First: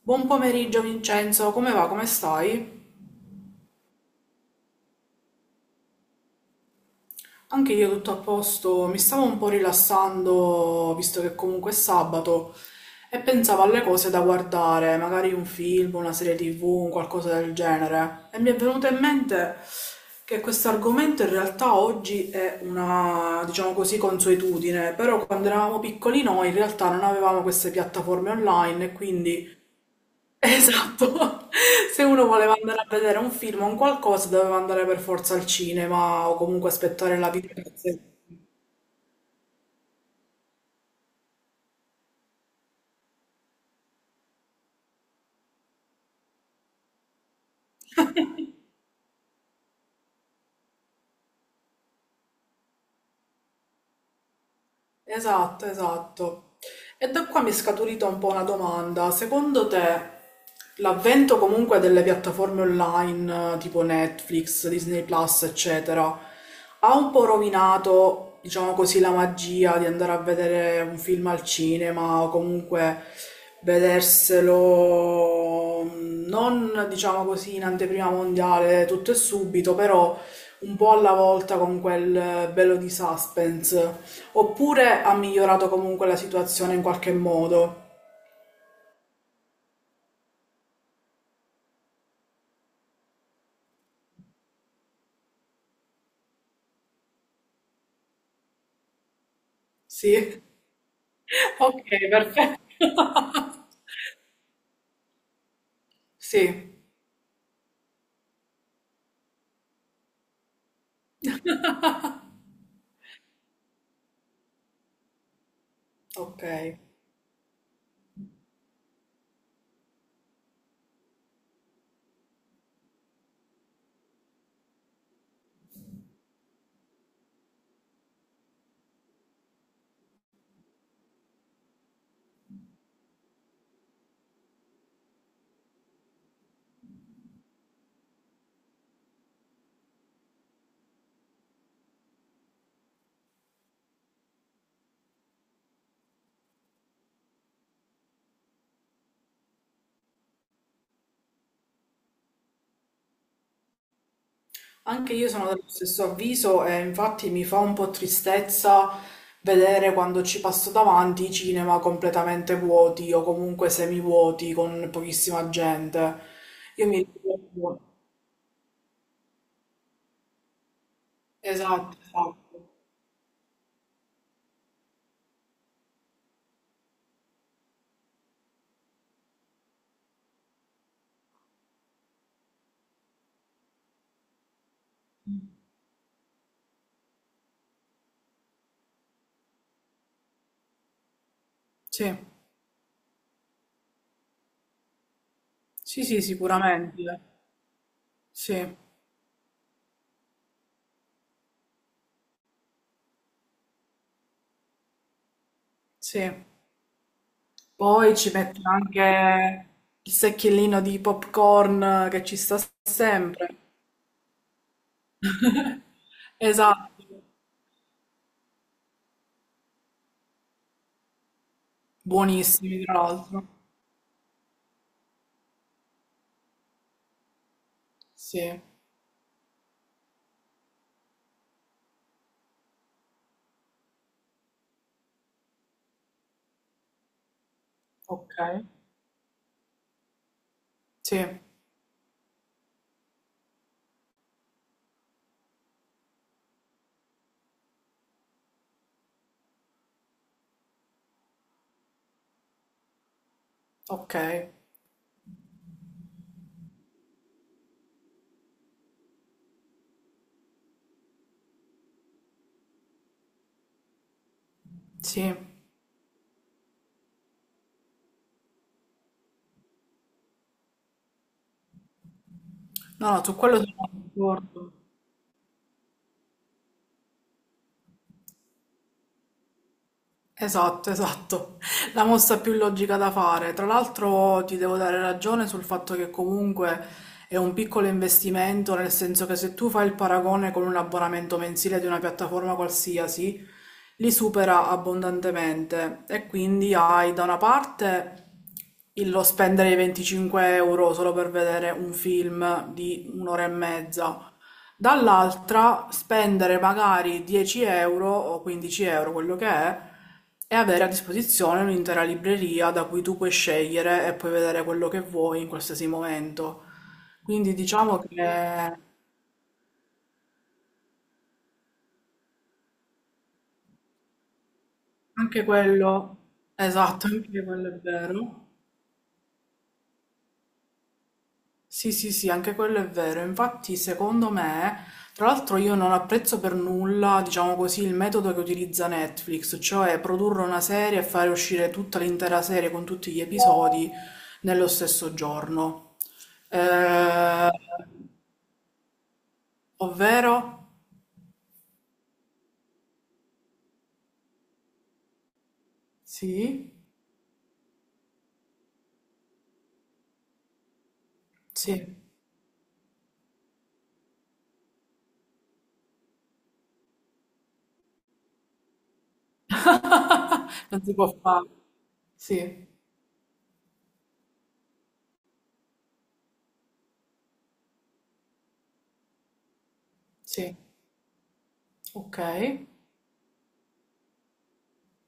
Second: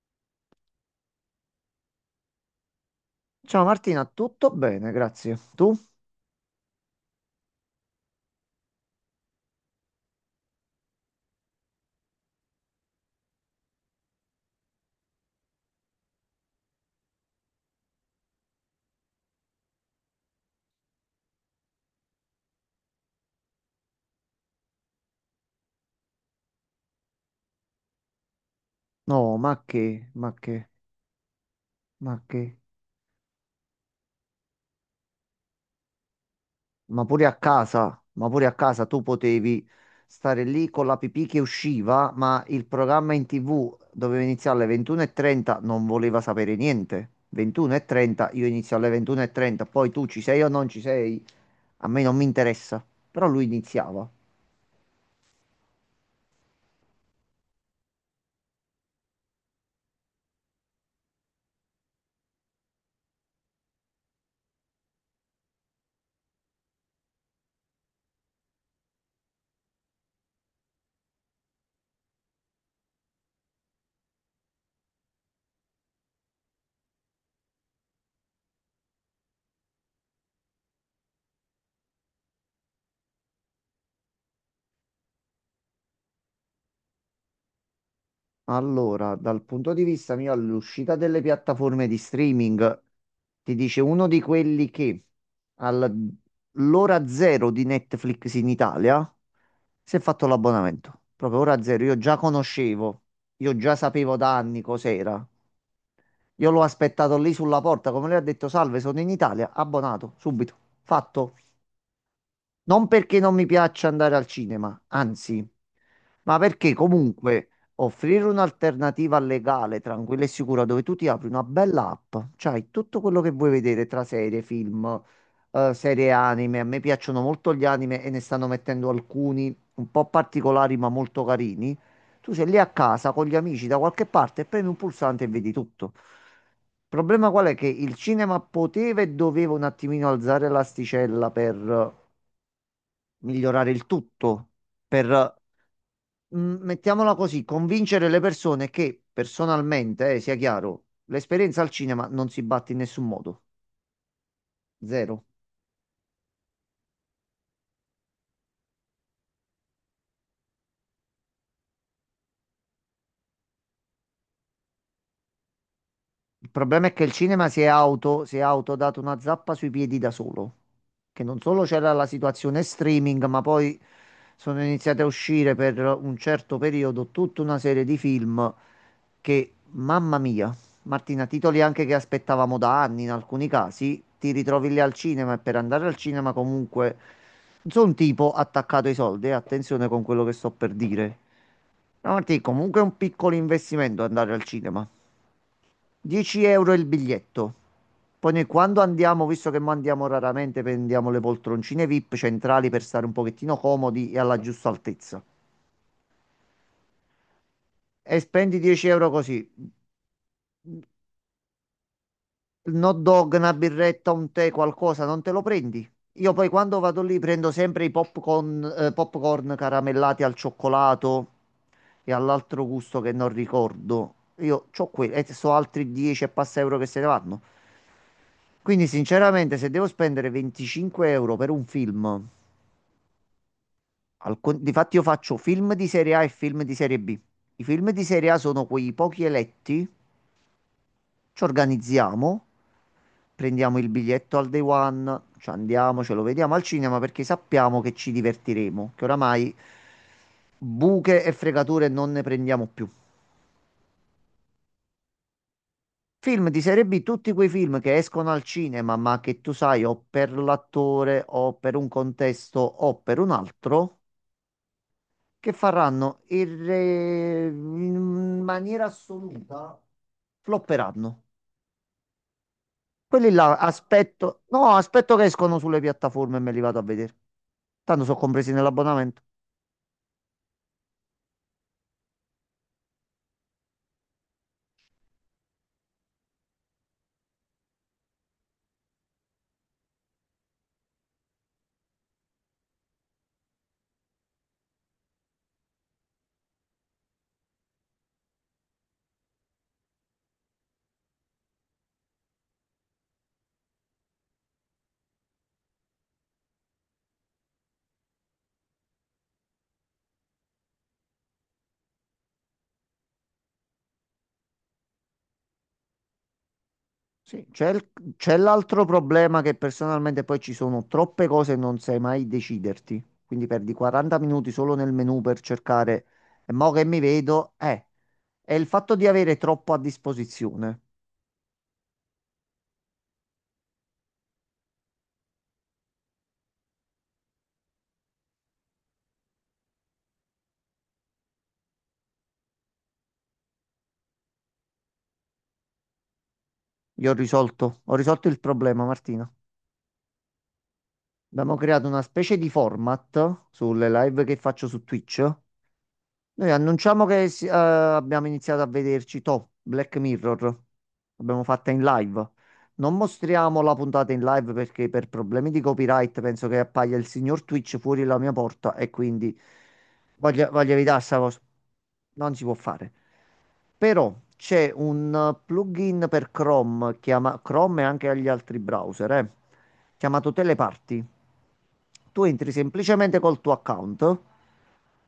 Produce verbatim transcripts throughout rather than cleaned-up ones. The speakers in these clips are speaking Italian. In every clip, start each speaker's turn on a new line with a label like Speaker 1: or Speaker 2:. Speaker 1: Buon pomeriggio Vincenzo, come va? Come stai?
Speaker 2: Ciao Martina, tutto bene, grazie. Tu?
Speaker 1: Anche io tutto a posto, mi stavo un po' rilassando visto che comunque è sabato e pensavo alle cose da guardare, magari un film, una serie T V, un qualcosa del genere. E mi è venuto in mente che questo argomento in realtà oggi è una, diciamo così, consuetudine, però quando eravamo piccoli noi in realtà non avevamo queste piattaforme online e
Speaker 2: No,
Speaker 1: quindi
Speaker 2: ma che, ma che,
Speaker 1: esatto, se
Speaker 2: ma
Speaker 1: uno voleva
Speaker 2: che,
Speaker 1: andare a vedere un film o un qualcosa doveva andare per forza al cinema o comunque
Speaker 2: ma
Speaker 1: aspettare
Speaker 2: pure
Speaker 1: la
Speaker 2: a casa,
Speaker 1: videocassetta.
Speaker 2: ma pure a casa tu potevi stare lì con la pipì che usciva, ma il programma in T V doveva iniziare alle ventuno e trenta, non voleva sapere niente. ventuno e trenta, io inizio alle ventuno e trenta, poi tu ci sei o non ci sei, a me non mi interessa. Però lui iniziava.
Speaker 1: Esatto, esatto. E da qua mi è scaturita un po' una domanda. Secondo te l'avvento comunque delle piattaforme online eh, tipo Netflix, Disney Plus, eccetera, ha un po' rovinato, diciamo così, la magia di andare a vedere un film al cinema o comunque vederselo mm, non, diciamo così, in anteprima mondiale tutto e subito, però un po' alla volta con quel bello di suspense. Oppure ha migliorato comunque la situazione in qualche modo?
Speaker 2: Allora, dal punto di vista mio, all'uscita delle piattaforme di streaming, ti dice uno di quelli che all'ora zero di Netflix in Italia si è fatto
Speaker 1: Sì?
Speaker 2: l'abbonamento. Proprio ora zero. Io
Speaker 1: Ok,
Speaker 2: già
Speaker 1: perfetto.
Speaker 2: conoscevo, io già sapevo da anni cos'era.
Speaker 1: Sì.
Speaker 2: Io l'ho aspettato lì sulla porta, come lui ha detto, salve, sono in Italia, abbonato, subito, fatto. Non perché non mi piaccia andare al cinema, anzi, ma
Speaker 1: Ok.
Speaker 2: perché comunque offrire un'alternativa legale, tranquilla e sicura, dove tu ti apri una bella app, c'hai tutto quello che vuoi vedere tra serie, film, eh, serie anime. A me piacciono molto gli anime e ne stanno mettendo alcuni un po' particolari ma molto carini. Tu sei lì a casa con gli amici da qualche parte e premi un pulsante e vedi tutto. Il problema qual è? Che il cinema poteva e doveva un attimino alzare l'asticella per migliorare il tutto, per, mm, mettiamola così, convincere le persone che personalmente, eh, sia chiaro, l'esperienza al cinema non si batte in nessun modo,
Speaker 1: Anche
Speaker 2: zero.
Speaker 1: io sono dello stesso avviso e infatti mi fa un po' tristezza vedere quando ci passo davanti i cinema completamente vuoti o comunque semivuoti con pochissima gente.
Speaker 2: Il
Speaker 1: Io
Speaker 2: problema è
Speaker 1: mi
Speaker 2: che il cinema si è
Speaker 1: ricordo.
Speaker 2: auto, si è autodato una zappa sui piedi da solo, che non solo c'era
Speaker 1: Esatto,
Speaker 2: la situazione
Speaker 1: esatto.
Speaker 2: streaming, ma poi sono iniziate a uscire per un certo periodo tutta una serie di film che, mamma mia, Martina, titoli anche che aspettavamo da anni in alcuni casi, ti ritrovi lì al cinema e per andare al cinema comunque non sono un tipo attaccato ai soldi, eh, attenzione con quello che sto per dire.
Speaker 1: Sì,
Speaker 2: No, Martina, comunque è un piccolo investimento andare al cinema.
Speaker 1: sì, sì,
Speaker 2: dieci euro il
Speaker 1: sicuramente.
Speaker 2: biglietto. Poi noi
Speaker 1: Sì,
Speaker 2: quando andiamo, visto che mo andiamo raramente, prendiamo le poltroncine VIP centrali per stare un pochettino comodi e alla giusta altezza.
Speaker 1: sì. Poi
Speaker 2: E
Speaker 1: ci
Speaker 2: spendi
Speaker 1: metto
Speaker 2: dieci euro così.
Speaker 1: anche il secchiellino di popcorn che ci sta
Speaker 2: Hot dog, una
Speaker 1: sempre.
Speaker 2: birretta, un tè, qualcosa, non te lo prendi? Io poi quando vado
Speaker 1: Esatto,
Speaker 2: lì prendo sempre i popcorn, eh, popcorn caramellati al cioccolato e all'altro
Speaker 1: buonissimi tra
Speaker 2: gusto che non
Speaker 1: l'altro.
Speaker 2: ricordo. Io c'ho quelli e so altri dieci e passa euro che se ne vanno.
Speaker 1: Sì,
Speaker 2: Quindi sinceramente se devo spendere venticinque euro per un film, al con- difatti io faccio film di serie A e film di serie B. I film di serie
Speaker 1: ok.
Speaker 2: A sono quei pochi eletti,
Speaker 1: Sì,
Speaker 2: ci organizziamo, prendiamo il biglietto al day one, ci andiamo, ce lo vediamo al cinema perché sappiamo che ci divertiremo, che oramai buche e fregature non ne prendiamo più.
Speaker 1: ok.
Speaker 2: Film di serie B, tutti quei film che escono al cinema, ma che tu sai o per l'attore o per un contesto o per un altro,
Speaker 1: Sì.
Speaker 2: che faranno irre- in maniera assoluta, flopperanno.
Speaker 1: No, no,
Speaker 2: Quelli
Speaker 1: su
Speaker 2: là
Speaker 1: quello sono
Speaker 2: aspetto,
Speaker 1: d'accordo.
Speaker 2: no, aspetto che escono sulle piattaforme e me li vado a vedere. Tanto sono compresi nell'abbonamento.
Speaker 1: Esatto, esatto. La mossa più logica da fare. Tra l'altro ti devo dare ragione sul fatto che comunque è un piccolo investimento, nel senso che se tu fai il paragone con un abbonamento mensile di una piattaforma qualsiasi, li supera abbondantemente e quindi hai da una parte il- lo spendere i venticinque euro solo per vedere un film di un'ora e mezza. Dall'altra spendere magari dieci euro o quindici euro, quello che è, e avere a disposizione un'intera libreria da cui tu puoi scegliere e puoi vedere quello che vuoi in qualsiasi momento.
Speaker 2: Sì,
Speaker 1: Quindi
Speaker 2: c'è il-
Speaker 1: diciamo
Speaker 2: c'è
Speaker 1: che
Speaker 2: l'altro problema che personalmente poi ci sono troppe cose e non sai mai deciderti. Quindi perdi quaranta minuti solo nel menu per
Speaker 1: anche
Speaker 2: cercare.
Speaker 1: quello,
Speaker 2: E mo che mi
Speaker 1: esatto, anche
Speaker 2: vedo,
Speaker 1: quello è
Speaker 2: eh,
Speaker 1: vero.
Speaker 2: è il fatto di avere troppo a disposizione.
Speaker 1: Sì, sì, sì, anche quello è vero. Infatti, secondo me, tra l'altro io non apprezzo per nulla, diciamo così, il metodo che utilizza Netflix, cioè produrre una serie e fare uscire tutta l'intera serie con tutti gli episodi nello stesso giorno.
Speaker 2: Io ho
Speaker 1: Eh,
Speaker 2: risolto, ho risolto il problema, Martina.
Speaker 1: ovvero?
Speaker 2: Abbiamo creato una specie di format sulle live che faccio su Twitch. Noi
Speaker 1: Sì,
Speaker 2: annunciamo che si- eh, abbiamo iniziato a vederci Top Black Mirror. L'abbiamo fatta in
Speaker 1: sì.
Speaker 2: live. Non mostriamo la puntata in live perché per problemi di copyright penso che appaia il signor Twitch fuori la mia porta e quindi voglio, voglio
Speaker 1: Non si
Speaker 2: evitare
Speaker 1: può
Speaker 2: sta cosa.
Speaker 1: fare.
Speaker 2: Non
Speaker 1: Sì,
Speaker 2: si può fare. Però c'è un eh, plugin per Chrome, chiama Chrome e anche agli altri browser, eh, chiamato
Speaker 1: sì.
Speaker 2: Teleparty.
Speaker 1: Ok,
Speaker 2: Tu entri semplicemente col tuo account,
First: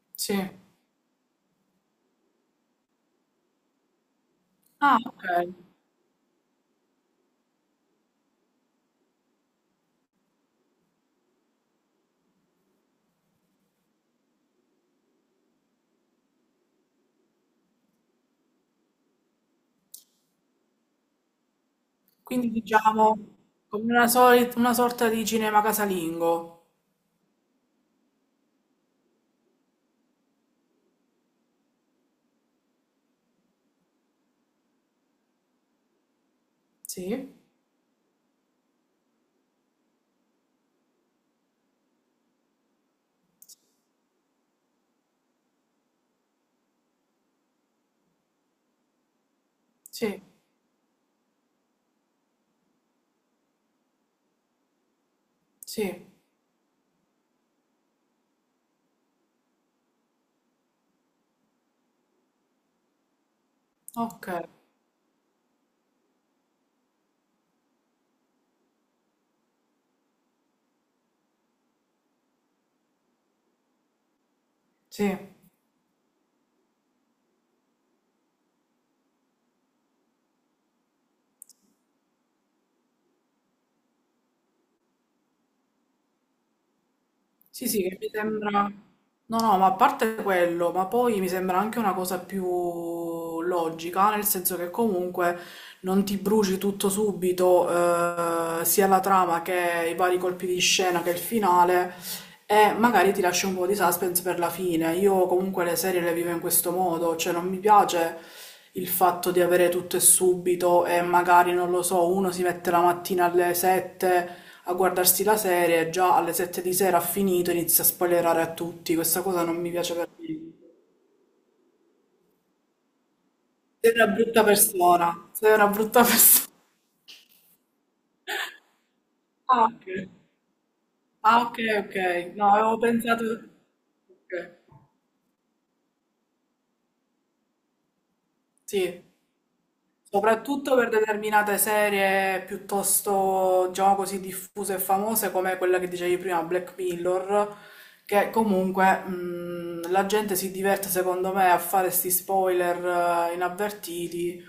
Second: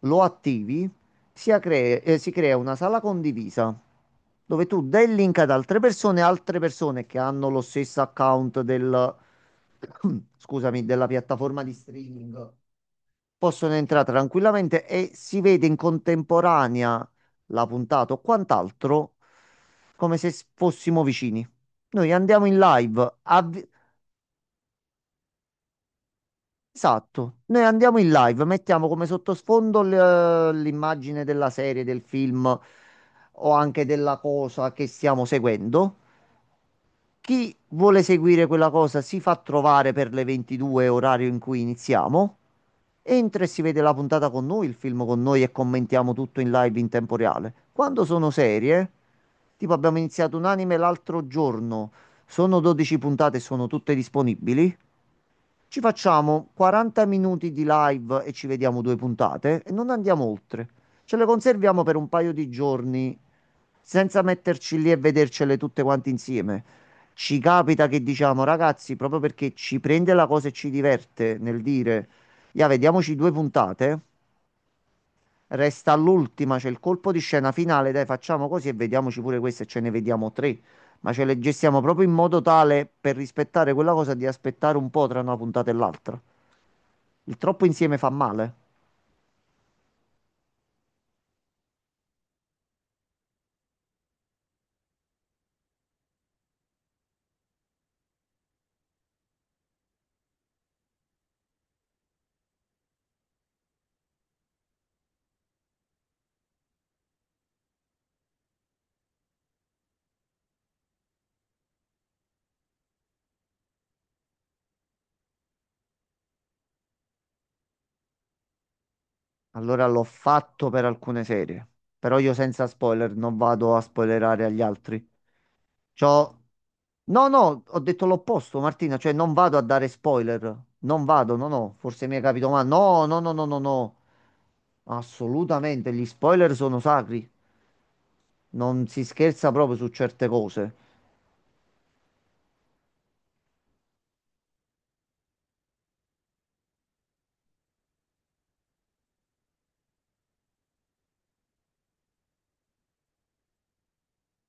Speaker 2: lo
Speaker 1: sì.
Speaker 2: attivi, sia cre- eh, si crea una sala condivisa dove tu
Speaker 1: Ah,
Speaker 2: dai il
Speaker 1: ok.
Speaker 2: link ad altre persone, altre persone che hanno lo stesso account del, scusami, della piattaforma di streaming, possono entrare tranquillamente e si vede in contemporanea la puntata o quant'altro come se s- fossimo vicini. Noi andiamo
Speaker 1: Quindi
Speaker 2: in
Speaker 1: diciamo
Speaker 2: live, avvi-
Speaker 1: come una, soli- una sorta di cinema casalingo.
Speaker 2: esatto, noi andiamo in live, mettiamo come sottosfondo l- l'immagine della serie, del film o anche della cosa che stiamo seguendo.
Speaker 1: Sì,
Speaker 2: Chi vuole seguire quella cosa si fa trovare per le ventidue, orario in cui iniziamo, entra e si vede la puntata con noi, il film con noi e commentiamo tutto in live in tempo reale. Quando sono serie, tipo abbiamo
Speaker 1: sì,
Speaker 2: iniziato un anime l'altro giorno, sono dodici puntate e sono tutte disponibili. Ci
Speaker 1: sì,
Speaker 2: facciamo quaranta minuti di live e ci vediamo due puntate e non andiamo oltre. Ce le conserviamo per un paio di giorni senza
Speaker 1: ok,
Speaker 2: metterci lì e vedercele tutte quante insieme. Ci capita che diciamo, ragazzi, proprio perché ci prende la cosa e ci diverte nel dire, ya, vediamoci due puntate.
Speaker 1: sì,
Speaker 2: Resta all'ultima, c'è il colpo di scena finale, dai, facciamo così e vediamoci pure queste, ce ne vediamo tre. Ma ce le gestiamo proprio in modo tale per rispettare quella cosa di aspettare un po' tra una puntata e l'altra. Il troppo
Speaker 1: sì, sì, che
Speaker 2: insieme
Speaker 1: mi
Speaker 2: fa male.
Speaker 1: sembra... No, no, ma a parte quello, ma poi mi sembra anche una cosa più logica, nel senso che comunque non ti bruci tutto subito, eh, sia la trama che i vari colpi di scena che il finale. E magari ti lascia un po' di suspense per la fine. Io comunque le serie le vivo in questo modo, cioè non mi piace il fatto di avere tutto e subito e magari, non lo so, uno si mette la mattina alle sette a guardarsi la serie e già alle sette di sera ha finito, e inizia a spoilerare a tutti. Questa cosa non mi
Speaker 2: Allora
Speaker 1: piace
Speaker 2: l'ho
Speaker 1: per
Speaker 2: fatto
Speaker 1: niente.
Speaker 2: per alcune serie. Però io senza spoiler non vado a
Speaker 1: Sei una brutta
Speaker 2: spoilerare agli altri.
Speaker 1: persona, sei una brutta
Speaker 2: C'ho...
Speaker 1: persona.
Speaker 2: No, no, ho detto l'opposto, Martina, cioè non vado a
Speaker 1: Ah, ok.
Speaker 2: dare spoiler. Non vado,
Speaker 1: Ah,
Speaker 2: no,
Speaker 1: ok,
Speaker 2: no,
Speaker 1: ok.
Speaker 2: forse mi hai capito
Speaker 1: No,
Speaker 2: male.
Speaker 1: avevo
Speaker 2: No, no,
Speaker 1: pensato...
Speaker 2: no, no, no, no.
Speaker 1: Ok.
Speaker 2: Assolutamente, gli spoiler sono sacri. Non si
Speaker 1: Sì.
Speaker 2: scherza proprio su certe cose.
Speaker 1: Soprattutto per determinate serie piuttosto, diciamo così, diffuse e famose come quella che dicevi prima, Black Mirror, che comunque mh, la gente si diverte secondo me a fare sti spoiler eh, inavvertiti.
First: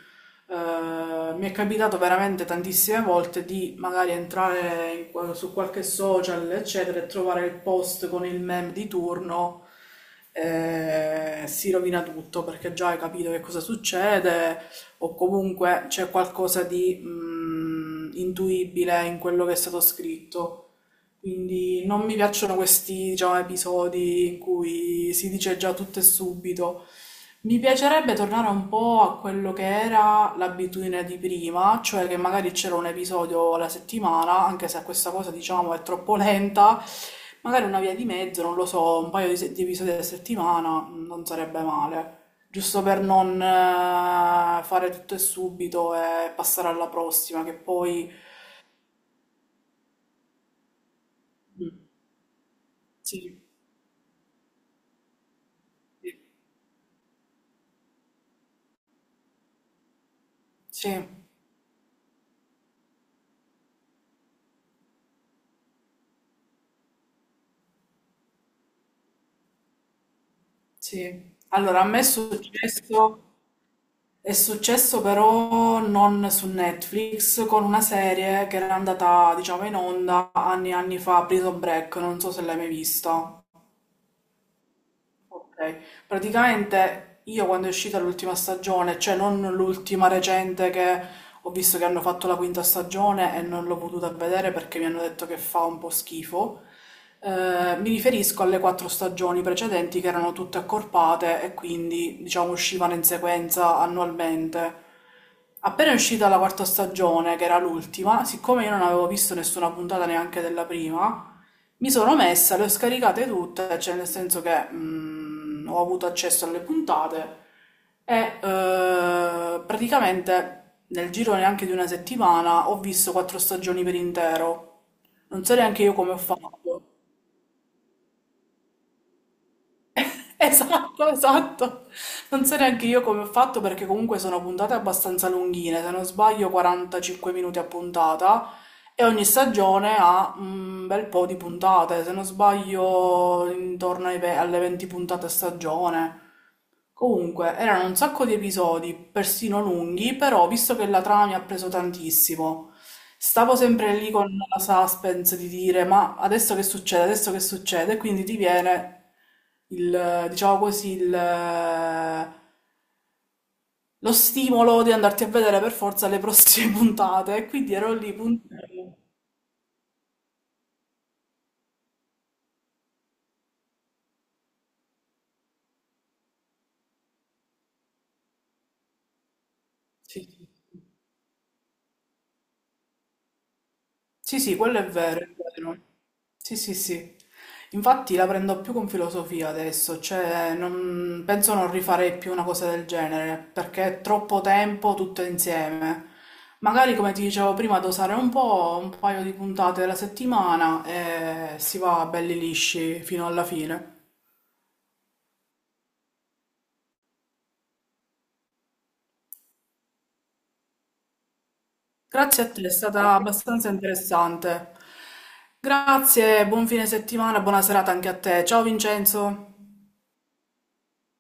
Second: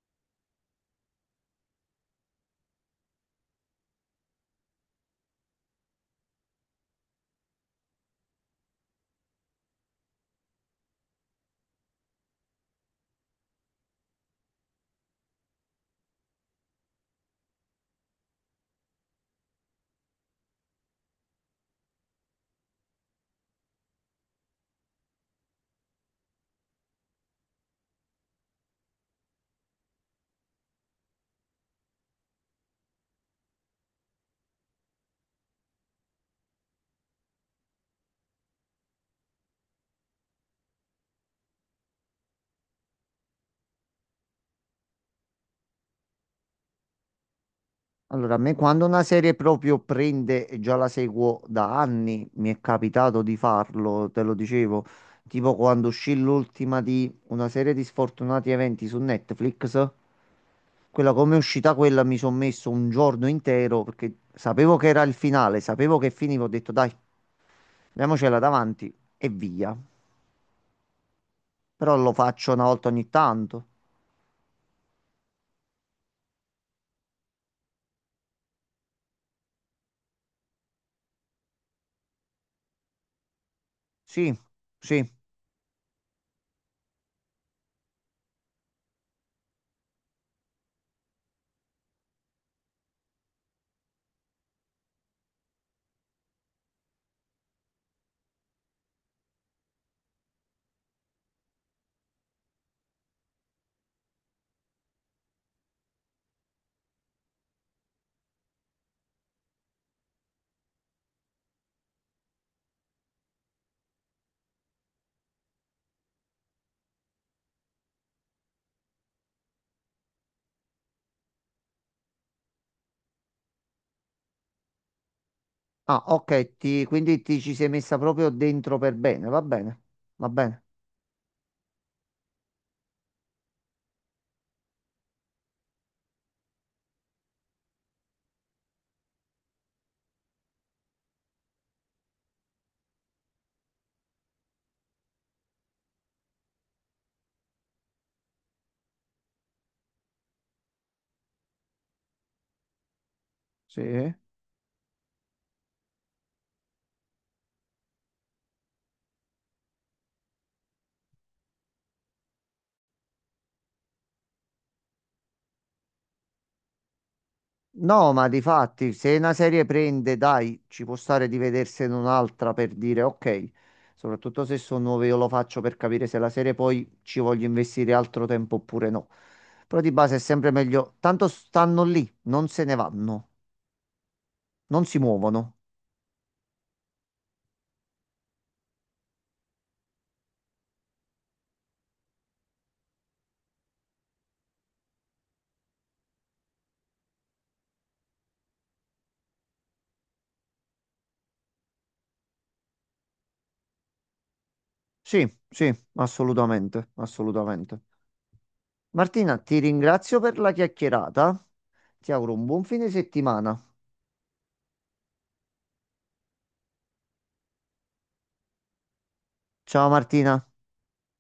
Speaker 1: Eh, mi è capitato veramente tantissime volte di magari entrare in qual- su qualche social, eccetera, e trovare il post con il meme di turno, eh, si rovina tutto perché già hai capito che cosa succede, o comunque c'è qualcosa di mh, intuibile in quello che è stato scritto. Quindi non mi piacciono questi, diciamo, episodi in cui si dice già tutto e subito. Mi piacerebbe tornare un po' a quello che era l'abitudine di prima, cioè che magari c'era un episodio alla settimana, anche se questa cosa, diciamo, è troppo lenta, magari una via di mezzo, non lo so, un paio di, se- di episodi alla settimana mm, non sarebbe male, giusto per non eh, fare tutto e subito e passare alla prossima, che poi...
Speaker 2: Allora, a me quando una serie proprio prende e già la seguo da
Speaker 1: Mm,
Speaker 2: anni, mi è capitato di
Speaker 1: sì,
Speaker 2: farlo, te lo dicevo, tipo quando uscì
Speaker 1: sì.
Speaker 2: l'ultima di una serie di sfortunati eventi su Netflix,
Speaker 1: Sì.
Speaker 2: quella come è uscita quella mi sono messo un giorno intero perché sapevo che era il finale, sapevo che finiva, ho detto dai, andiamocela davanti e via.
Speaker 1: Sì, allora a
Speaker 2: Però
Speaker 1: me è
Speaker 2: lo faccio una volta ogni
Speaker 1: successo,
Speaker 2: tanto.
Speaker 1: è successo però non su Netflix, con una serie che era andata, diciamo, in onda anni e anni fa, Prison Break, non so se l'hai mai vista.
Speaker 2: Sì, sì.
Speaker 1: Ok, praticamente io quando è uscita l'ultima stagione, cioè non l'ultima recente che ho visto che hanno fatto la quinta stagione e non l'ho potuta vedere perché mi hanno detto che fa un po' schifo. Eh, mi riferisco alle quattro stagioni precedenti che erano tutte accorpate e quindi, diciamo, uscivano in sequenza annualmente. Appena è uscita la quarta stagione, che era l'ultima, siccome io non avevo visto nessuna puntata neanche della prima, mi sono messa, le ho scaricate tutte, cioè nel senso che mh, ho avuto accesso alle puntate e eh, praticamente nel giro neanche di una settimana ho visto quattro stagioni per intero. Non so neanche io
Speaker 2: Ah,
Speaker 1: come ho fatto.
Speaker 2: ok, ti- quindi ti ci sei messa proprio dentro per bene, va bene, va bene.
Speaker 1: Esatto, esatto. Non so neanche io come ho fatto perché comunque sono puntate abbastanza lunghine, se non sbaglio quarantacinque minuti a puntata e ogni stagione ha un bel po' di puntate, se non sbaglio intorno ai ve- alle venti puntate a stagione. Comunque, erano un sacco di episodi, persino lunghi, però visto che la trama mi ha preso tantissimo, stavo sempre lì
Speaker 2: Sì.
Speaker 1: con la suspense di dire ma adesso che succede, adesso che succede, e quindi ti viene il, diciamo così, il, lo stimolo di andarti a vedere per forza le prossime puntate, e quindi ero
Speaker 2: No,
Speaker 1: lì
Speaker 2: ma di
Speaker 1: puntino.
Speaker 2: fatti, se una serie prende, dai, ci può stare di vedersene un'altra per dire ok, soprattutto se sono nuove, io lo faccio per capire se la serie poi ci voglio investire altro tempo oppure no. Però di base è
Speaker 1: Sì, sì.
Speaker 2: sempre meglio, tanto stanno lì, non se ne vanno,
Speaker 1: Sì, sì, quello
Speaker 2: non
Speaker 1: è
Speaker 2: si
Speaker 1: vero, è
Speaker 2: muovono.
Speaker 1: vero. Sì, sì, sì. Infatti la prendo più con filosofia adesso, cioè non, penso non rifarei più una cosa del genere, perché è troppo tempo tutto insieme. Magari, come ti dicevo prima, dosare un po', un paio di puntate alla settimana e si va belli lisci fino alla fine.
Speaker 2: Sì, sì, assolutamente, assolutamente. Martina, ti ringrazio per la chiacchierata. Ti auguro
Speaker 1: Grazie
Speaker 2: un
Speaker 1: a te,
Speaker 2: buon
Speaker 1: è
Speaker 2: fine
Speaker 1: stata
Speaker 2: settimana.
Speaker 1: abbastanza interessante. Grazie, buon fine settimana, buona serata anche a te. Ciao Vincenzo.
Speaker 2: Ciao Martina.